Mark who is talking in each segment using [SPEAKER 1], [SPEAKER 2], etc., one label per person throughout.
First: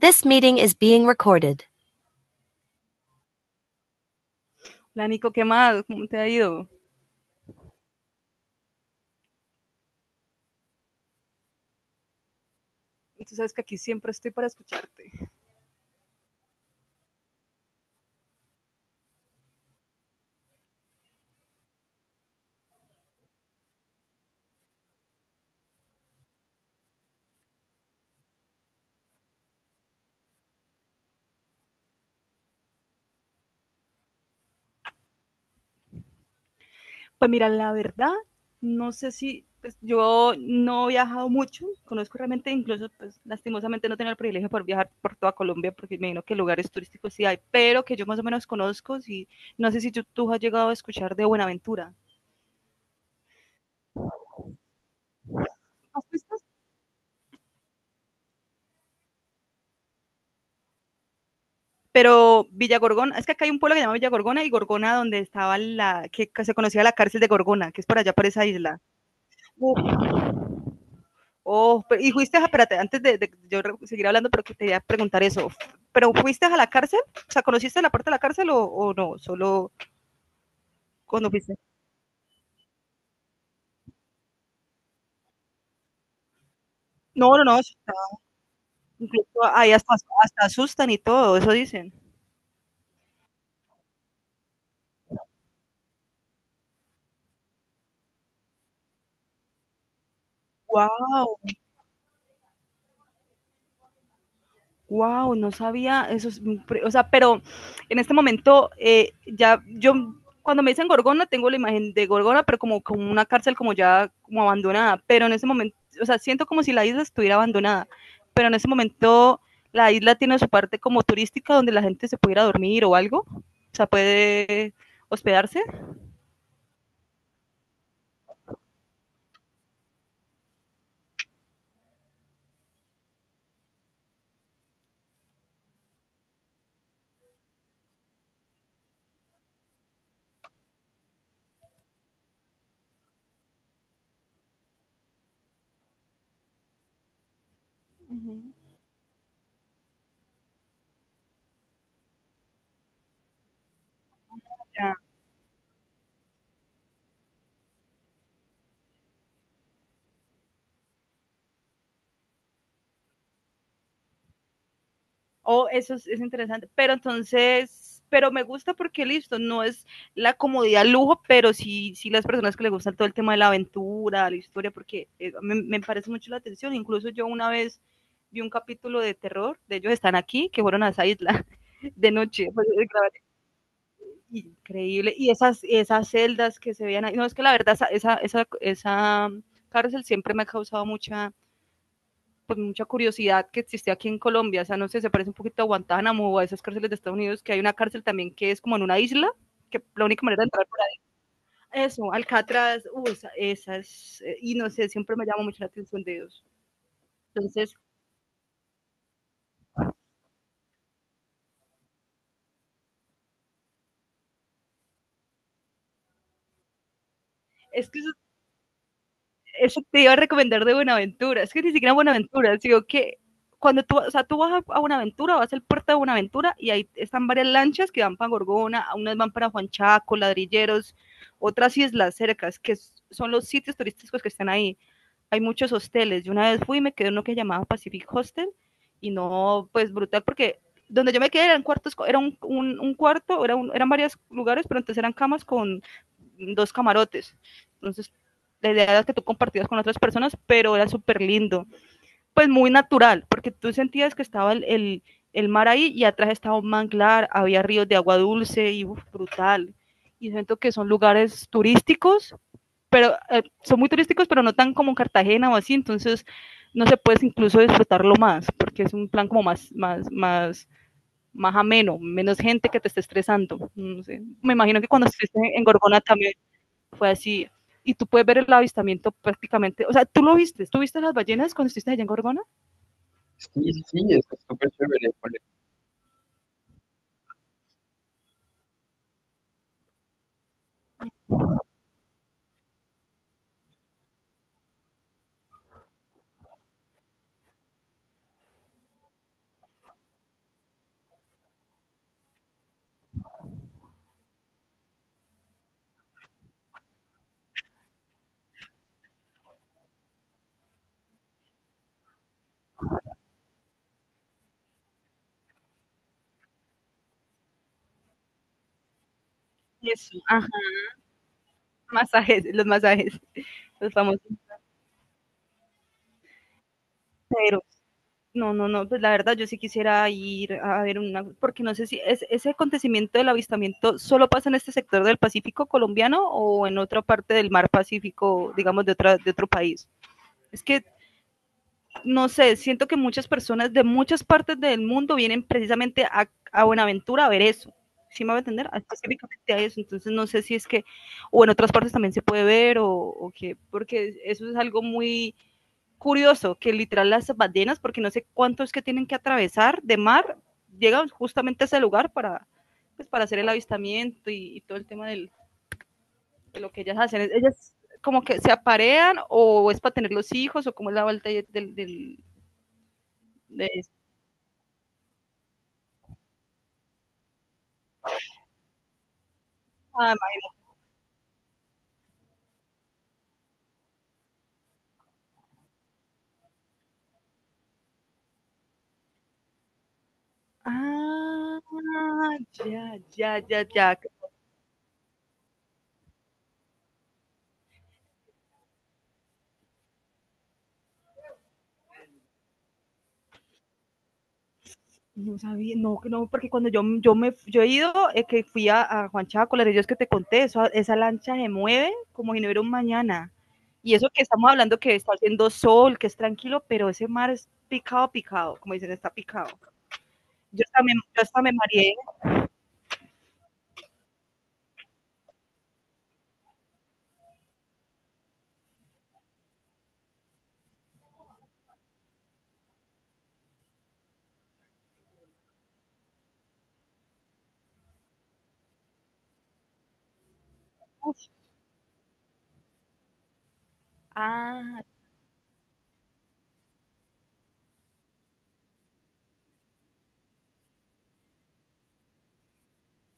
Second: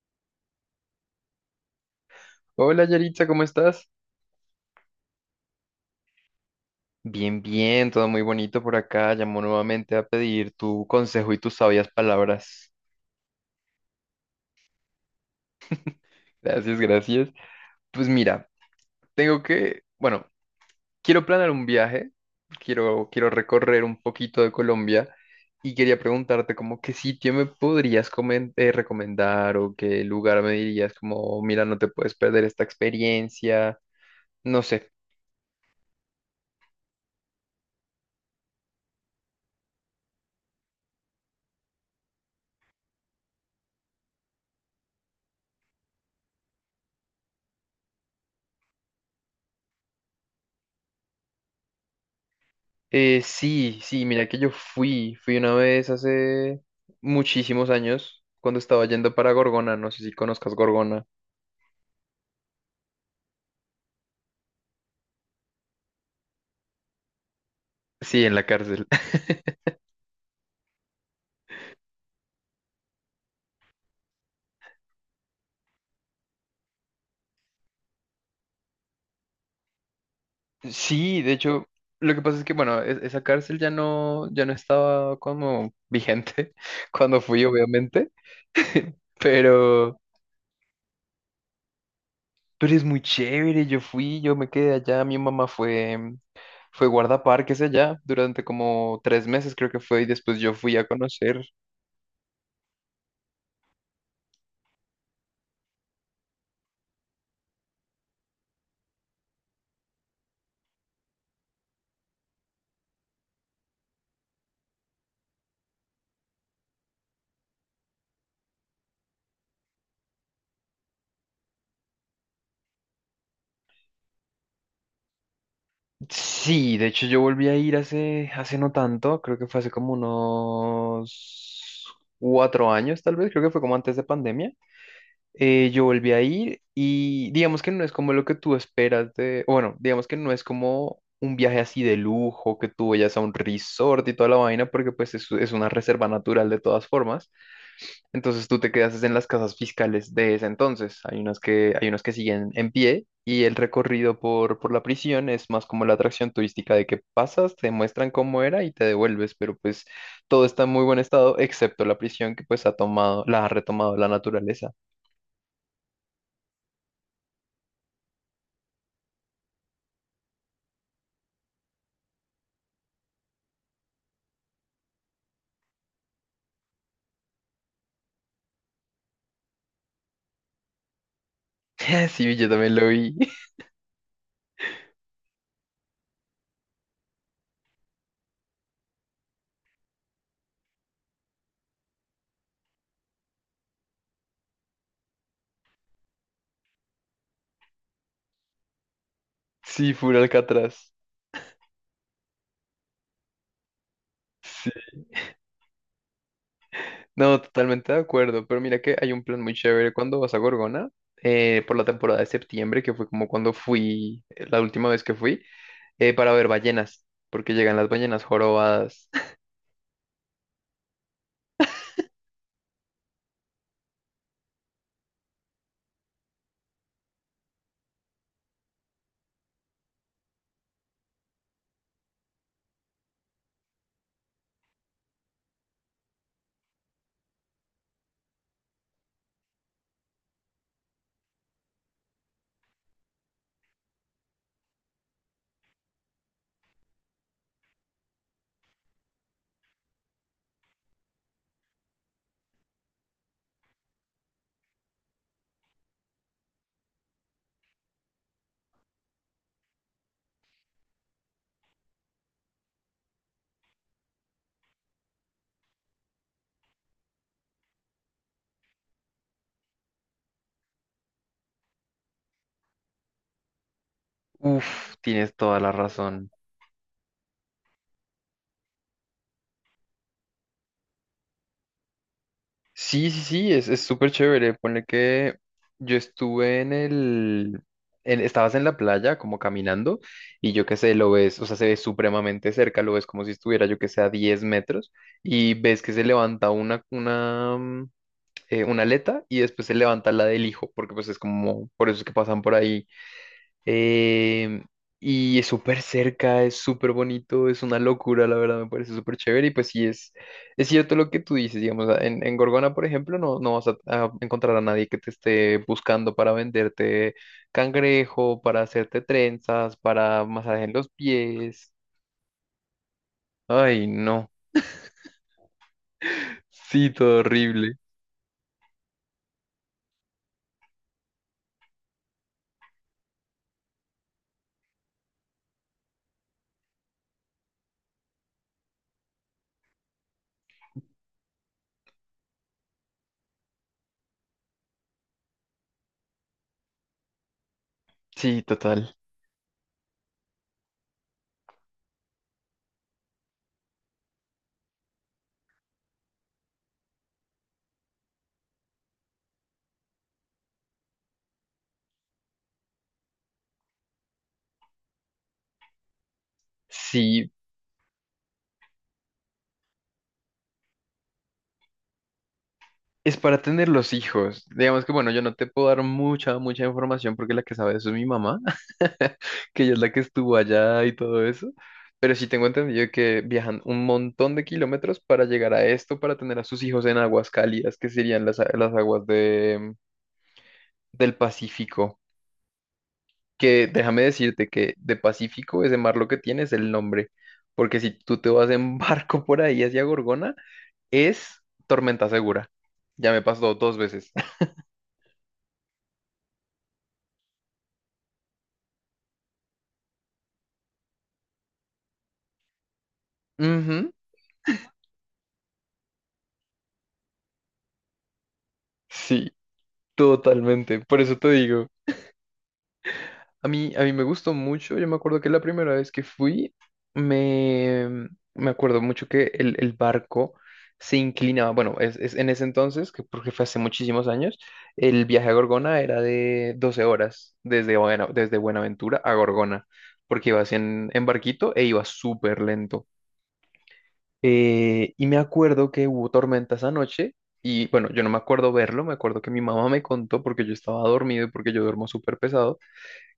[SPEAKER 1] This meeting is being recorded.
[SPEAKER 2] Hola Yaritza, ¿cómo estás?
[SPEAKER 1] La Nico, ¿qué más? ¿Cómo te ha ido?
[SPEAKER 2] Bien, bien, todo muy bonito por acá. Llamo nuevamente a pedir tu consejo y tus sabias palabras.
[SPEAKER 1] Tú sabes que aquí siempre estoy para escucharte.
[SPEAKER 2] Gracias, gracias. Pues mira, bueno, quiero planear un viaje, quiero recorrer un poquito de Colombia y quería preguntarte como qué sitio me podrías recomendar o qué lugar me dirías como, mira, no te puedes perder esta experiencia. No sé.
[SPEAKER 1] Pues mira, la verdad, no sé si pues, yo no he viajado mucho, conozco realmente, incluso pues lastimosamente no tengo el privilegio por viajar por toda Colombia, porque me imagino que lugares turísticos sí hay, pero que yo más o menos conozco, sí, no sé si tú has llegado a escuchar de Buenaventura.
[SPEAKER 2] Sí, sí, mira que yo fui una vez
[SPEAKER 1] ¿Has visto?
[SPEAKER 2] hace muchísimos años cuando estaba yendo para Gorgona, no sé si conozcas Gorgona.
[SPEAKER 1] Pero Villa Gorgona, es que acá hay un pueblo que se llama Villa Gorgona y Gorgona donde estaba la, que se conocía la cárcel de Gorgona, que es por allá,
[SPEAKER 2] Sí,
[SPEAKER 1] por
[SPEAKER 2] en la
[SPEAKER 1] esa isla.
[SPEAKER 2] cárcel.
[SPEAKER 1] Uf. Oh, pero, y fuiste, a, espérate, antes de yo seguir hablando, pero que te quería preguntar eso. ¿Pero fuiste a la cárcel? O sea, ¿conociste la parte de la cárcel o no? Solo
[SPEAKER 2] Sí,
[SPEAKER 1] cuando
[SPEAKER 2] de
[SPEAKER 1] fuiste.
[SPEAKER 2] hecho, lo que pasa es que, bueno, esa cárcel ya no estaba como vigente cuando
[SPEAKER 1] No,
[SPEAKER 2] fui,
[SPEAKER 1] no, no.
[SPEAKER 2] obviamente,
[SPEAKER 1] Incluso ahí hasta,
[SPEAKER 2] pero,
[SPEAKER 1] hasta asustan y todo, eso dicen.
[SPEAKER 2] pero es muy chévere, yo fui, yo me quedé allá, mi mamá fue guardaparques allá durante como 3 meses, creo que fue, y después yo fui a
[SPEAKER 1] Wow.
[SPEAKER 2] conocer.
[SPEAKER 1] Wow, no sabía eso. Es, o sea, pero en este momento ya yo cuando me dicen Gorgona tengo la imagen de Gorgona, pero como una cárcel como ya como abandonada. Pero en ese momento, o sea, siento como si la isla estuviera abandonada. Pero en ese momento la isla tiene su parte como turística donde la gente se puede ir a dormir o algo. O sea, puede hospedarse.
[SPEAKER 2] Sí, de hecho yo volví a ir hace no tanto, creo que fue hace como unos 4 años tal vez, creo que fue como antes de pandemia. Yo volví a ir y digamos que no es como lo que tú esperas de, o bueno, digamos que no es como un viaje así de lujo, que tú vayas a un resort y toda la vaina, porque pues es una reserva natural de todas formas.
[SPEAKER 1] Uh -huh.
[SPEAKER 2] Entonces tú te quedas es en las casas fiscales de ese entonces. Hay unas que siguen en pie y el recorrido por la
[SPEAKER 1] Ya.
[SPEAKER 2] prisión es más como la atracción turística de que pasas, te muestran cómo era y te devuelves, pero pues todo está en muy buen estado, excepto la prisión que pues ha tomado, la ha retomado la naturaleza.
[SPEAKER 1] Oh, eso es interesante. Pero entonces, pero me gusta porque listo, no es la comodidad lujo, pero sí, sí las personas que les gusta todo el tema de la aventura, la historia, porque me parece mucho la atención. Incluso yo una vez vi un capítulo de terror, de ellos están aquí, que fueron a esa isla de
[SPEAKER 2] Sí, yo
[SPEAKER 1] noche, pues,
[SPEAKER 2] también
[SPEAKER 1] de
[SPEAKER 2] lo
[SPEAKER 1] grabar.
[SPEAKER 2] vi.
[SPEAKER 1] Increíble, y esas celdas que se veían ahí, no, es que la verdad, esa cárcel siempre me ha causado mucha, pues, mucha curiosidad que existe aquí en Colombia. O sea, no sé, se parece un poquito a Guantánamo o a esas cárceles de Estados Unidos, que hay una cárcel también que es como en una isla, que
[SPEAKER 2] Sí,
[SPEAKER 1] la
[SPEAKER 2] full
[SPEAKER 1] única manera de entrar por
[SPEAKER 2] Alcatraz.
[SPEAKER 1] ahí. Eso, Alcatraz, y
[SPEAKER 2] Sí.
[SPEAKER 1] no sé, siempre me llama mucho la atención de ellos.
[SPEAKER 2] No,
[SPEAKER 1] Entonces,
[SPEAKER 2] totalmente de acuerdo, pero mira que hay un plan muy chévere cuando vas a Gorgona, por la temporada de septiembre, que fue como cuando fui, la última vez que fui, para ver ballenas, porque llegan las
[SPEAKER 1] es que
[SPEAKER 2] ballenas jorobadas.
[SPEAKER 1] eso te iba a recomendar de Buenaventura. Es que ni siquiera Buenaventura, digo que cuando tú, o sea, tú vas a Buenaventura, vas al puerto de Buenaventura y ahí están varias lanchas que van para Gorgona, unas van para Juan Chaco, Ladrilleros, otras islas cercas, que son los sitios turísticos que están ahí hay muchos hosteles. Yo una vez fui y me quedé en uno que llamaba Pacific Hostel y no, pues brutal, porque donde yo me quedé eran cuartos, era un cuarto, eran varios lugares, pero entonces eran camas con dos camarotes. Entonces, la idea era que tú compartías con otras personas, pero era súper lindo. Pues muy natural, porque tú sentías que estaba mar ahí y atrás estaba un manglar, había ríos de agua dulce y uf, brutal. Y siento que son lugares turísticos pero son muy turísticos, pero no tan como Cartagena o así, entonces no se puede incluso disfrutarlo más, porque es un plan como más, más, más, más ameno, menos gente que te esté estresando. No sé. Me imagino que
[SPEAKER 2] Uf,
[SPEAKER 1] cuando
[SPEAKER 2] tienes
[SPEAKER 1] estuviste
[SPEAKER 2] toda
[SPEAKER 1] en
[SPEAKER 2] la
[SPEAKER 1] Gorgona
[SPEAKER 2] razón.
[SPEAKER 1] también fue así. Y tú puedes ver el avistamiento prácticamente, o sea, tú lo viste, ¿tú viste las ballenas cuando estuviste allá en Gorgona?
[SPEAKER 2] Sí, sí, sí,
[SPEAKER 1] Sí,
[SPEAKER 2] es
[SPEAKER 1] sí,
[SPEAKER 2] súper
[SPEAKER 1] eso es
[SPEAKER 2] chévere.
[SPEAKER 1] súper
[SPEAKER 2] Pone
[SPEAKER 1] chévere.
[SPEAKER 2] que yo estuve estabas en la playa como caminando y yo qué sé, lo ves, o sea, se ve supremamente cerca, lo ves como si estuviera yo que sé a 10 metros y ves que se levanta una aleta y después se levanta la del hijo, porque pues es como, por eso es que pasan por ahí. Em, y es súper cerca, es súper bonito, es una locura, la verdad, me parece súper chévere. Y pues sí, es, cierto lo que tú dices, digamos, en Gorgona, por ejemplo, no, no vas a encontrar a nadie que te esté buscando para venderte cangrejo, para hacerte trenzas,
[SPEAKER 1] Eso,
[SPEAKER 2] para
[SPEAKER 1] ajá,
[SPEAKER 2] masaje en los pies.
[SPEAKER 1] masajes,
[SPEAKER 2] Ay,
[SPEAKER 1] los famosos
[SPEAKER 2] no. Sí, todo
[SPEAKER 1] pero.
[SPEAKER 2] horrible.
[SPEAKER 1] No, no, no, pues la verdad yo sí quisiera ir a ver una, porque no sé si es, ese acontecimiento del avistamiento solo pasa en este sector del Pacífico colombiano o en otra parte del mar Pacífico, digamos, de, otra, de otro país. Es que, no sé, siento que muchas personas de muchas partes del mundo vienen precisamente a Buenaventura a ver eso. ¿Sí me va a
[SPEAKER 2] Sí,
[SPEAKER 1] entender?
[SPEAKER 2] total.
[SPEAKER 1] Específicamente a eso. Entonces no sé si es que, o en otras partes también se puede ver o qué, porque eso es algo muy curioso que literal las ballenas, porque no sé cuántos que tienen que atravesar de mar, llegan justamente a ese lugar para, pues, para hacer el avistamiento y todo el tema del, de lo que ellas hacen.
[SPEAKER 2] Sí,
[SPEAKER 1] Ellas como que se aparean o es para tener los hijos o cómo es la vuelta del... del,
[SPEAKER 2] es para
[SPEAKER 1] ¿de
[SPEAKER 2] tener
[SPEAKER 1] eso?
[SPEAKER 2] los hijos. Digamos que, bueno, yo no te puedo dar mucha, mucha información porque la que sabe eso es mi mamá, que ella es la que
[SPEAKER 1] Ah,
[SPEAKER 2] estuvo allá y todo eso. Pero sí tengo entendido que viajan un montón de kilómetros para llegar a esto, para tener a sus hijos en aguas cálidas, que serían las aguas del Pacífico.
[SPEAKER 1] ya, ya, ya,
[SPEAKER 2] Que
[SPEAKER 1] ya.
[SPEAKER 2] déjame decirte que de Pacífico ese mar lo que tiene es el nombre. Porque si tú te vas en barco por ahí hacia Gorgona, es tormenta segura. Ya me pasó 2 veces.
[SPEAKER 1] No sabía, no, no, porque cuando yo he ido, que fui a Juan Chaco, la es que te conté, esa lancha se mueve como si no hubiera un mañana.
[SPEAKER 2] Ujú.
[SPEAKER 1] Y eso que estamos hablando que está haciendo sol, que es tranquilo, pero ese mar es picado, picado, como dicen, está
[SPEAKER 2] Sí,
[SPEAKER 1] picado. Yo
[SPEAKER 2] totalmente.
[SPEAKER 1] hasta me,
[SPEAKER 2] Por eso
[SPEAKER 1] yo
[SPEAKER 2] te
[SPEAKER 1] hasta me
[SPEAKER 2] digo,
[SPEAKER 1] mareé.
[SPEAKER 2] a mí me gustó mucho. Yo me acuerdo que la primera vez que fui, me, me acuerdo mucho que el barco se inclinaba. Bueno, es en ese entonces, que porque fue hace muchísimos años, el viaje a Gorgona era de 12 horas desde, desde Buenaventura a Gorgona, porque ibas en
[SPEAKER 1] Uf,
[SPEAKER 2] barquito e iba súper lento.
[SPEAKER 1] ah,
[SPEAKER 2] Y me acuerdo que hubo tormenta esa noche y bueno, yo no me acuerdo verlo, me acuerdo que mi mamá me contó porque yo estaba dormido y porque yo duermo súper pesado,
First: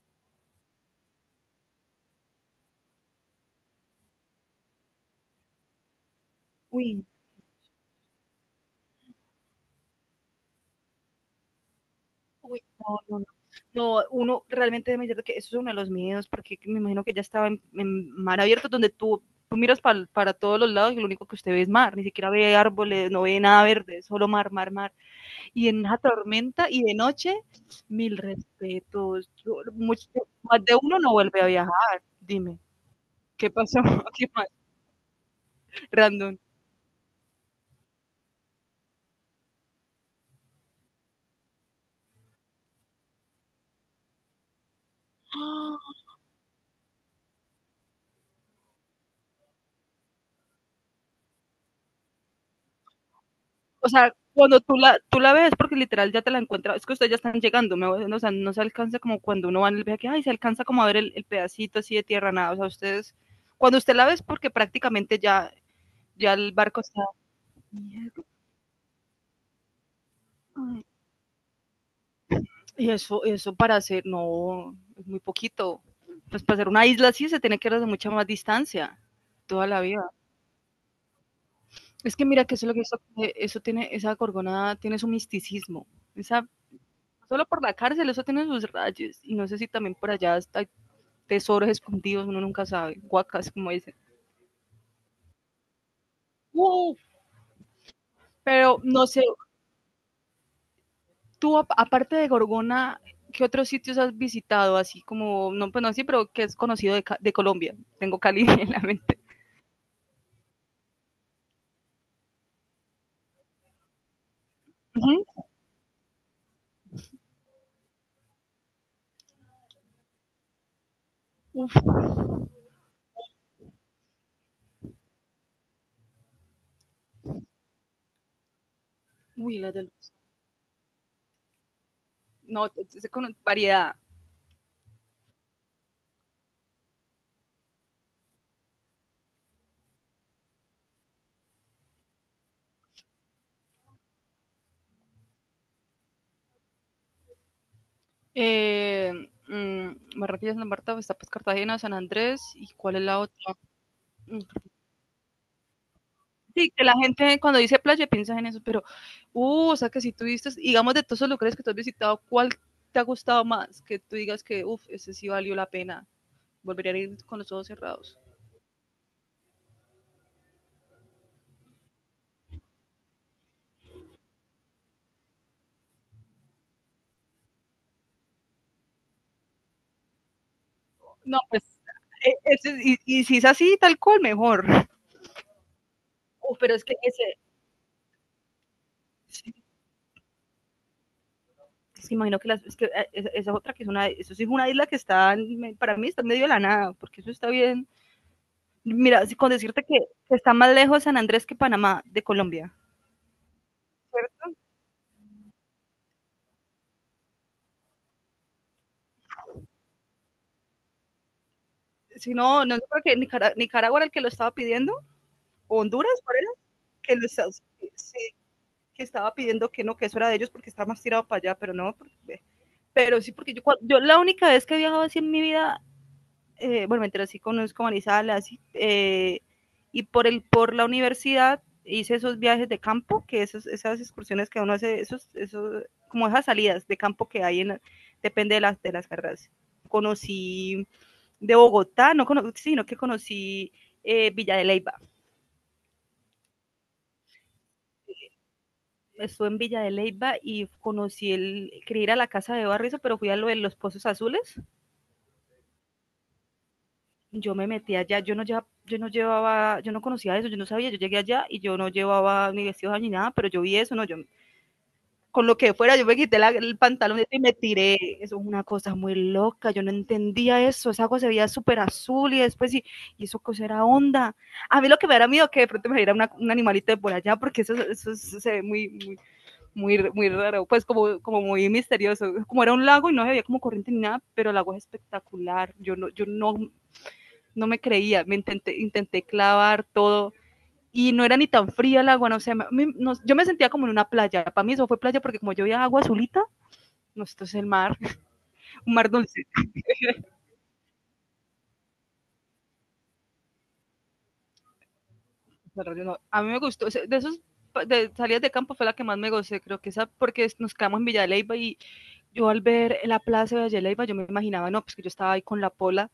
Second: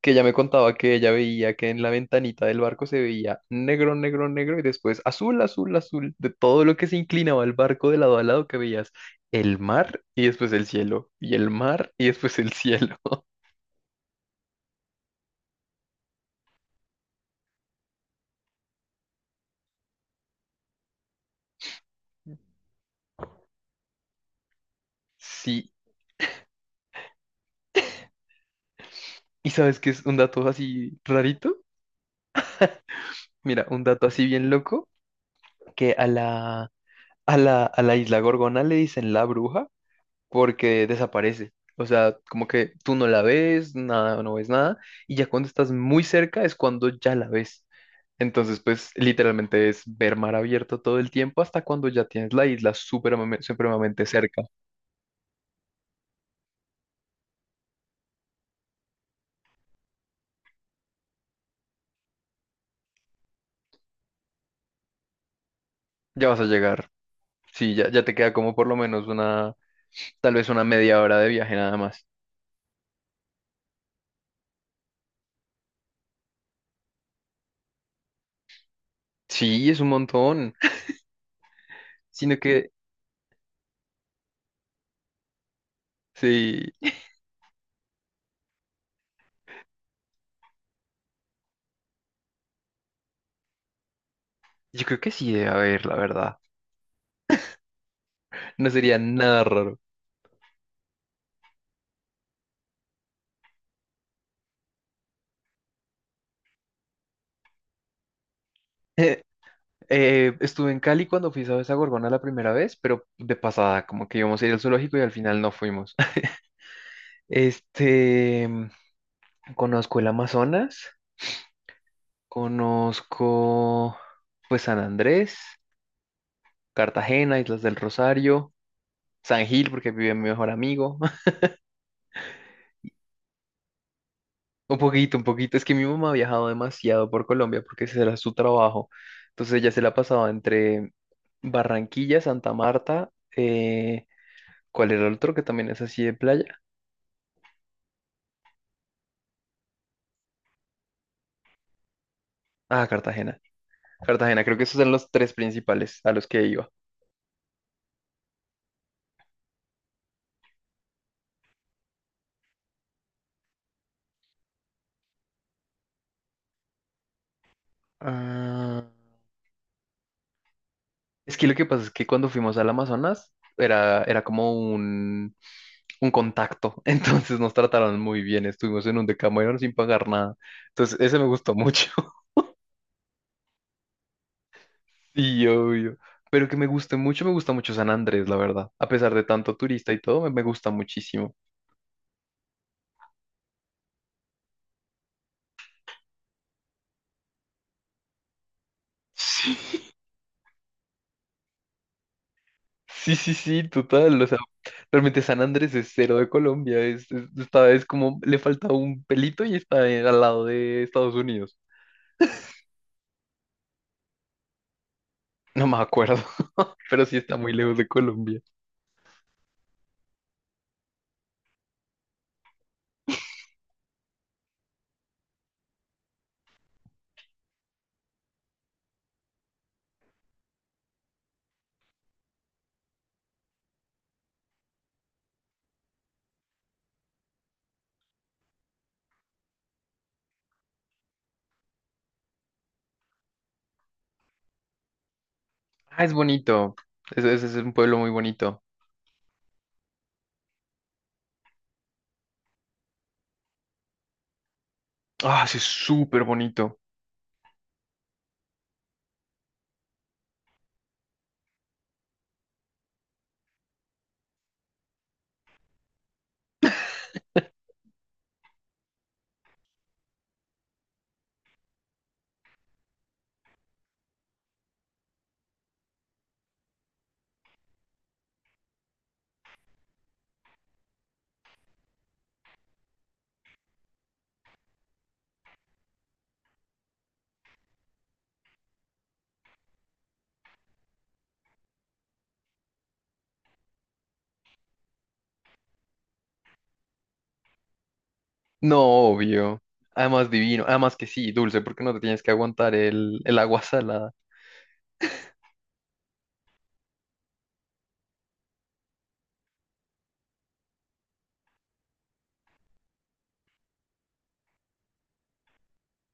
[SPEAKER 2] que ella me contaba que ella veía que en la ventanita del barco se veía negro, negro, negro y después azul, azul, azul, de todo lo que se
[SPEAKER 1] uy.
[SPEAKER 2] inclinaba el barco de lado a lado que veías el mar y después el cielo y el mar y después el
[SPEAKER 1] Uy,
[SPEAKER 2] cielo.
[SPEAKER 1] no, no, no. No, uno realmente me que eso es uno de los miedos, porque me imagino que ya estaba en mar abierto, donde tú miras para todos los lados y lo único que usted ve es mar, ni siquiera ve árboles, no ve nada verde, solo mar, mar, mar. Y
[SPEAKER 2] Sí,
[SPEAKER 1] en una tormenta y de noche, mil respetos.
[SPEAKER 2] ¿y
[SPEAKER 1] Yo-
[SPEAKER 2] sabes qué es
[SPEAKER 1] mucho-
[SPEAKER 2] un dato
[SPEAKER 1] más de
[SPEAKER 2] así
[SPEAKER 1] uno no vuelve a
[SPEAKER 2] rarito?
[SPEAKER 1] viajar. Dime, ¿qué
[SPEAKER 2] Mira,
[SPEAKER 1] pasó?
[SPEAKER 2] un dato así
[SPEAKER 1] ¿Qué más?
[SPEAKER 2] bien loco que a
[SPEAKER 1] Random.
[SPEAKER 2] la A la, a la isla Gorgona le dicen la bruja porque desaparece. O sea, como que tú no la ves, nada, no ves nada, y ya cuando estás muy cerca es cuando ya la ves. Entonces, pues literalmente es ver mar abierto todo el tiempo hasta cuando ya tienes la isla
[SPEAKER 1] O
[SPEAKER 2] supremamente
[SPEAKER 1] sea,
[SPEAKER 2] cerca.
[SPEAKER 1] cuando tú la ves, porque literal ya te la encuentras, es que ustedes ya están llegando, ¿me? O sea, no se alcanza como cuando uno va en el viaje, que, ay, se alcanza como a ver pedacito así de tierra, nada, o sea, ustedes, cuando usted la ves, porque prácticamente ya,
[SPEAKER 2] Ya
[SPEAKER 1] ya
[SPEAKER 2] vas a
[SPEAKER 1] el barco
[SPEAKER 2] llegar.
[SPEAKER 1] está,
[SPEAKER 2] Sí, ya, ya te queda como por lo menos una, tal vez una media hora de viaje nada más.
[SPEAKER 1] y eso para hacer, no, es muy poquito, pues para hacer una isla así se tiene que ir de mucha más distancia, toda
[SPEAKER 2] Sí, es
[SPEAKER 1] la
[SPEAKER 2] un
[SPEAKER 1] vida.
[SPEAKER 2] montón.
[SPEAKER 1] Es que
[SPEAKER 2] Sino
[SPEAKER 1] mira que eso es
[SPEAKER 2] que,
[SPEAKER 1] lo que eso tiene, esa Gorgona tiene su misticismo, esa
[SPEAKER 2] sí,
[SPEAKER 1] solo por la cárcel, eso tiene sus rayos. Y no sé si también por allá hay tesoros escondidos, uno nunca sabe. Guacas, como dicen.
[SPEAKER 2] yo creo que sí debe haber, la verdad.
[SPEAKER 1] ¡Wow!
[SPEAKER 2] No
[SPEAKER 1] Pero
[SPEAKER 2] sería
[SPEAKER 1] no sé,
[SPEAKER 2] nada raro.
[SPEAKER 1] tú aparte de Gorgona, ¿qué otros sitios has visitado? Así como, no, pues no así, pero que es conocido de, de Colombia. Tengo Cali en la mente.
[SPEAKER 2] Estuve en Cali cuando fui a esa Gorgona la primera vez, pero de pasada, como que íbamos a ir al zoológico y al final
[SPEAKER 1] Ujú.
[SPEAKER 2] no fuimos. Este, conozco el Amazonas,
[SPEAKER 1] Uf,
[SPEAKER 2] conozco pues San Andrés, Cartagena, Islas del Rosario, San
[SPEAKER 1] uy,
[SPEAKER 2] Gil,
[SPEAKER 1] la
[SPEAKER 2] porque
[SPEAKER 1] del...
[SPEAKER 2] vive mi mejor amigo.
[SPEAKER 1] No, con variedad.
[SPEAKER 2] Un poquito, un poquito. Es que mi mamá ha viajado demasiado por Colombia porque ese era su trabajo. Entonces ella se la pasaba entre Barranquilla, Santa Marta, eh, ¿cuál era el otro que también es así de playa?
[SPEAKER 1] Eh, Barranquilla, Santa Marta, está pues Cartagena, San Andrés, ¿y
[SPEAKER 2] Ah,
[SPEAKER 1] cuál es la
[SPEAKER 2] Cartagena.
[SPEAKER 1] otra? Mm,
[SPEAKER 2] Cartagena, creo que esos eran los tres principales a los que iba.
[SPEAKER 1] sí, que la gente cuando dice playa piensa en eso, pero, o sea, que si tú viste, digamos, de todos los lugares que tú has visitado, ¿cuál te ha gustado más? Que tú digas que, uff, ese sí valió la pena, volvería a ir con los ojos cerrados.
[SPEAKER 2] Ah, es que lo que pasa es que cuando fuimos al Amazonas era como un contacto, entonces nos trataron muy bien, estuvimos en un Decameron sin pagar nada, entonces ese me
[SPEAKER 1] No,
[SPEAKER 2] gustó
[SPEAKER 1] pues,
[SPEAKER 2] mucho,
[SPEAKER 1] y, si es así, tal cual, mejor.
[SPEAKER 2] sí, obvio, pero que me
[SPEAKER 1] Pero es que
[SPEAKER 2] guste
[SPEAKER 1] ese,
[SPEAKER 2] mucho, me, gusta mucho San Andrés, la verdad, a pesar de
[SPEAKER 1] sí,
[SPEAKER 2] tanto turista y todo, me gusta muchísimo.
[SPEAKER 1] sí, imagino que, las, es que esa otra que es una, eso sí es una isla que está, para mí está en medio de la nada, porque eso está bien. Mira, sí, con
[SPEAKER 2] Sí.
[SPEAKER 1] decirte que está más lejos San Andrés que Panamá de Colombia.
[SPEAKER 2] Sí, sí, sí, total. O sea, realmente San Andrés es cero de Colombia. Está, es como le falta un pelito y está al lado de Estados Unidos.
[SPEAKER 1] Si no, no creo que Nicaragua, Nicaragua era el que lo estaba pidiendo,
[SPEAKER 2] No me
[SPEAKER 1] o Honduras,
[SPEAKER 2] acuerdo,
[SPEAKER 1] ¿cuál era?
[SPEAKER 2] pero
[SPEAKER 1] Que,
[SPEAKER 2] sí
[SPEAKER 1] lo
[SPEAKER 2] está
[SPEAKER 1] estaba,
[SPEAKER 2] muy lejos de
[SPEAKER 1] sí,
[SPEAKER 2] Colombia.
[SPEAKER 1] que estaba pidiendo que no, que eso era de ellos porque estaba más tirado para allá, pero no, porque, pero sí, porque yo la única vez que he viajado así en mi vida, bueno, mentira, sí conozco Manizales, así, y por la universidad hice esos viajes de campo, que esos, esas excursiones que uno hace, como esas salidas de campo que hay, en, depende de de las carreras. Conocí de Bogotá, no cono sino que conocí Villa de Leyva.
[SPEAKER 2] Ah, es bonito. Es un pueblo muy bonito.
[SPEAKER 1] Estuve en Villa de Leyva y conocí el, quería ir a la casa de Barrizo, pero fui a lo de los pozos azules.
[SPEAKER 2] Ah, sí, es súper bonito.
[SPEAKER 1] Yo me metí allá, yo no, llevaba, yo no llevaba, yo no conocía eso, yo no sabía, yo llegué allá y yo no llevaba ni vestidos ni nada, pero yo vi eso, no, yo con lo que fuera, yo me quité el pantalón y me tiré. Eso es una cosa muy loca, yo no entendía eso. Esa agua se veía súper azul y después, y eso cosa era onda. A mí lo que me da miedo que de pronto me diera un animalito de por allá, porque eso se ve muy, muy, muy, muy raro, pues como muy misterioso. Como era un lago y no se veía como corriente ni nada, pero el agua es espectacular. Yo no, yo no, no me creía, intenté clavar todo y no era ni tan fría el agua, no sé, yo me sentía como en una playa. Para mí eso fue playa porque como yo veía agua azulita, no, esto es el mar,
[SPEAKER 2] No,
[SPEAKER 1] un mar dulce.
[SPEAKER 2] obvio. Además divino. Además que sí, dulce, porque no te tienes que aguantar el agua salada.
[SPEAKER 1] No, a mí me gustó, de esos de salidas de campo fue la que más me gocé, creo que esa, porque nos quedamos en Villa de Leyva y yo al ver la plaza de Villa de Leyva, yo me imaginaba, no, pues que yo estaba ahí con la pola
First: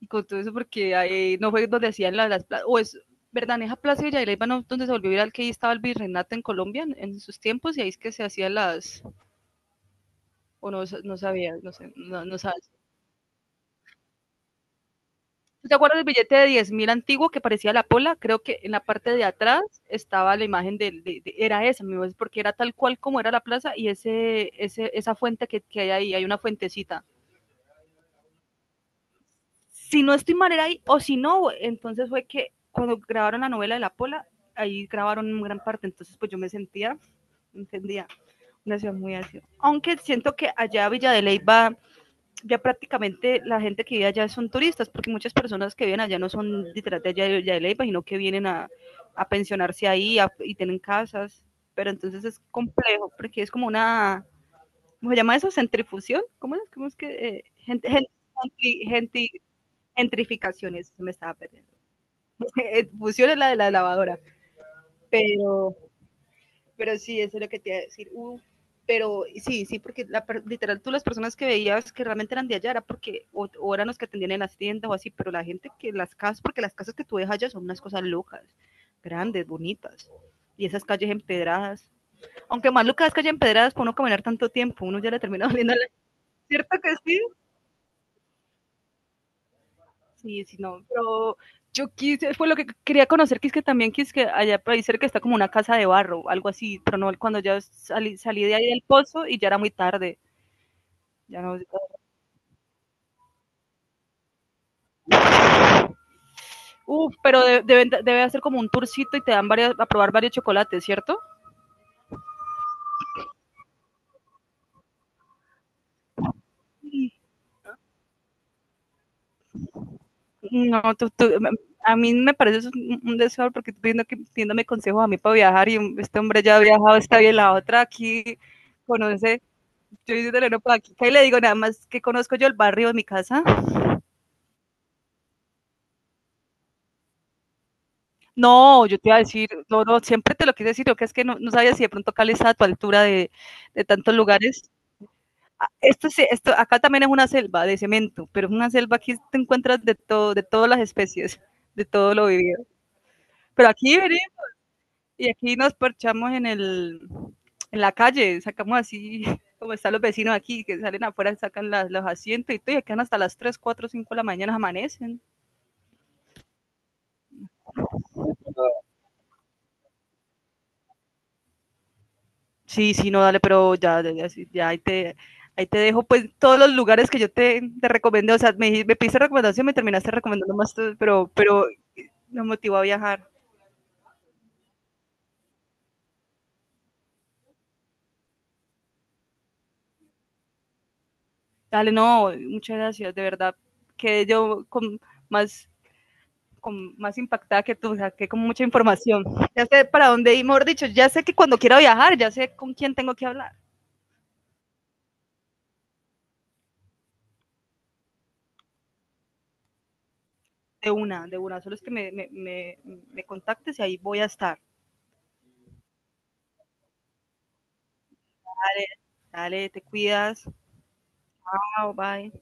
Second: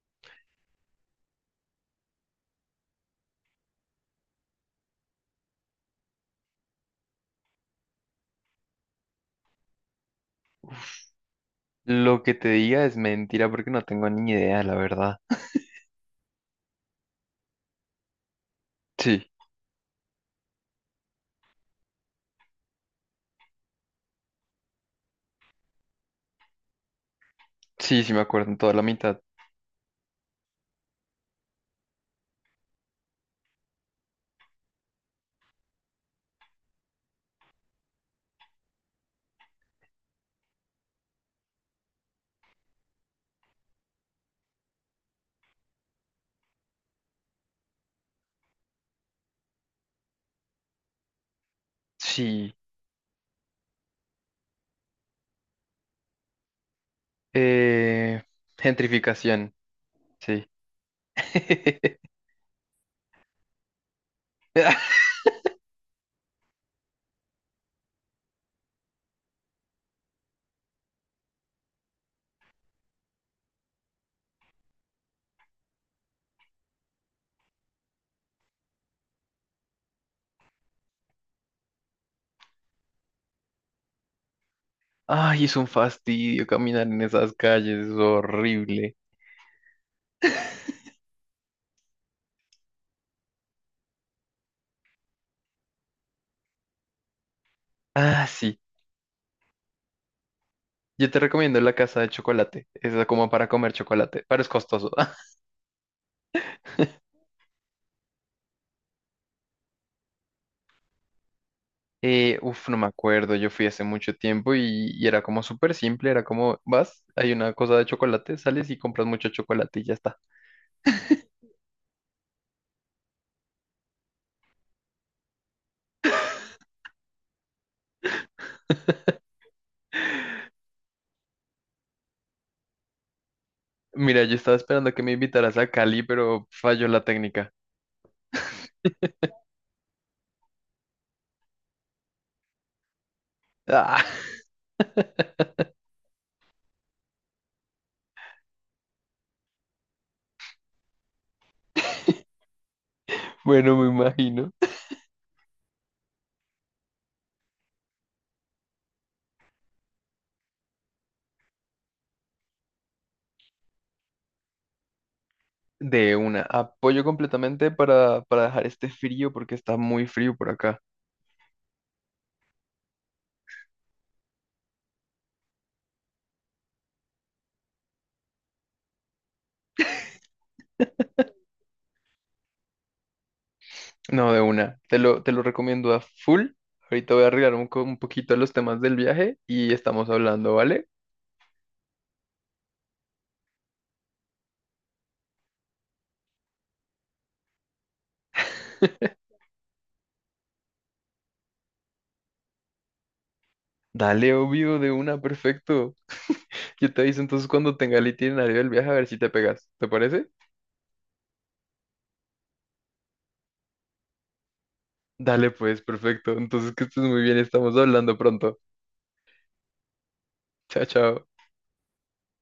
[SPEAKER 1] y con todo eso, porque ahí no fue donde hacían las o es, verdad, en esa plaza de Villa de Leyva, no, donde se volvió viral que ahí estaba el virreinato en Colombia en sus tiempos, y ahí es que se hacían las, o no, no sabía, no sé,
[SPEAKER 2] Lo
[SPEAKER 1] no,
[SPEAKER 2] que
[SPEAKER 1] no
[SPEAKER 2] te
[SPEAKER 1] sabía.
[SPEAKER 2] diga es mentira porque no tengo ni idea, la verdad.
[SPEAKER 1] ¿Tú te acuerdas del billete de 10.000 antiguo que parecía la pola? Creo que en la parte de
[SPEAKER 2] Sí,
[SPEAKER 1] atrás estaba la imagen del, era esa, mi voz, porque era tal cual como era la plaza y esa fuente que hay ahí, hay una fuentecita.
[SPEAKER 2] sí, sí me acuerdo en toda la mitad.
[SPEAKER 1] Si no estoy mal, era ahí, o si no, entonces fue que cuando grabaron la novela de la pola, ahí grabaron en gran parte, entonces pues yo me sentía, entendía, una ciudad muy así. Aunque siento que allá Villa de Leyva ya prácticamente la gente que vive allá son turistas, porque muchas personas que viven allá no son literal de allá, de Leyva, sino que vienen a pensionarse ahí, a, y tienen casas, pero entonces es
[SPEAKER 2] Sí.
[SPEAKER 1] complejo, porque es como una, ¿cómo se llama eso? ¿Centrifusión? ¿Cómo es? ¿Cómo es que?
[SPEAKER 2] Eh,
[SPEAKER 1] Gente,
[SPEAKER 2] gentrificación, sí.
[SPEAKER 1] Gentrificación, eso me estaba perdiendo. Fusión es la de la lavadora, pero pero sí, eso es lo que te iba a decir. Pero sí, sí, porque la, literal tú, las personas que veías que realmente eran de allá era porque o eran los que atendían en las tiendas o así, pero la gente que las casas, porque las casas que tú ves allá son unas cosas locas, grandes, bonitas, y esas calles empedradas, aunque más locas calles empedradas, por no caminar tanto tiempo, uno ya le
[SPEAKER 2] Ay,
[SPEAKER 1] termina
[SPEAKER 2] es un
[SPEAKER 1] oliendo,
[SPEAKER 2] fastidio
[SPEAKER 1] ¿cierto
[SPEAKER 2] caminar
[SPEAKER 1] que
[SPEAKER 2] en
[SPEAKER 1] sí?
[SPEAKER 2] esas calles, es horrible.
[SPEAKER 1] Sí, sí, no, pero yo quise, fue lo que quería conocer, que es que también que es que allá por ahí cerca está como una casa de barro, algo así, pero no, cuando ya salí,
[SPEAKER 2] Ah,
[SPEAKER 1] salí de
[SPEAKER 2] sí.
[SPEAKER 1] ahí del pozo y ya era muy tarde.
[SPEAKER 2] Yo te
[SPEAKER 1] Ya no.
[SPEAKER 2] recomiendo la casa de chocolate. Es como para comer chocolate, pero es costoso.
[SPEAKER 1] Pero debe hacer como un tourcito y te dan varias, a probar varios chocolates, ¿cierto?
[SPEAKER 2] No me acuerdo. Yo fui hace mucho tiempo y era como súper simple. Era como, vas, hay una cosa de chocolate, sales y compras mucho chocolate y ya está.
[SPEAKER 1] No, a mí me parece eso un deseo, porque estoy viendo que pidiéndome consejos a mí para viajar, y este hombre ya ha viajado, está bien, la otra aquí conoce, yo diciéndole no para aquí, y le digo nada más que conozco yo el barrio de mi casa.
[SPEAKER 2] Mira, yo estaba esperando que me invitaras a Cali, pero falló la técnica.
[SPEAKER 1] No, yo te iba a decir, no, no, siempre te lo quise decir, lo que es que no, no sabía si de pronto Cali está a tu altura de
[SPEAKER 2] Ah,
[SPEAKER 1] tantos lugares. Ah, esto, esto, acá también es una selva de cemento, pero es una selva, aquí te encuentras de todo, de todas las especies, de todo lo vivido. Pero
[SPEAKER 2] bueno, me
[SPEAKER 1] aquí venimos
[SPEAKER 2] imagino.
[SPEAKER 1] y aquí nos parchamos en el, en la calle, sacamos así, como están los vecinos aquí, que salen afuera, sacan los asientos y todo, y quedan hasta las 3, 4, 5 de la mañana, amanecen.
[SPEAKER 2] De una, apoyo completamente para dejar este frío porque está muy frío por acá.
[SPEAKER 1] Sí, sí, no, dale, pero ya, ya, ya, sí, ya, ahí te dejo pues todos los lugares que yo te recomendé, o sea, me pediste recomendación, me terminaste recomendando más, tú, pero me motivó a viajar.
[SPEAKER 2] No, de una, te lo recomiendo a full. Ahorita voy a arreglar un poquito los temas del viaje y estamos hablando, ¿vale?
[SPEAKER 1] Dale, no, muchas gracias, de verdad, que yo más, con más impactada que tú, o sea, que con mucha información. Ya sé para dónde ir, mejor dicho, ya sé que cuando quiera viajar, ya sé con quién tengo que hablar.
[SPEAKER 2] Dale, obvio, de una, perfecto. Yo te aviso entonces cuando tenga el itinerario del viaje a ver si te pegas, ¿te parece?
[SPEAKER 1] De una, solo es que me contactes y ahí voy a estar.
[SPEAKER 2] Dale, pues, perfecto. Entonces que estés muy bien, estamos hablando pronto.
[SPEAKER 1] Dale, dale, te cuidas.
[SPEAKER 2] Chao, chao.
[SPEAKER 1] Chao, bye.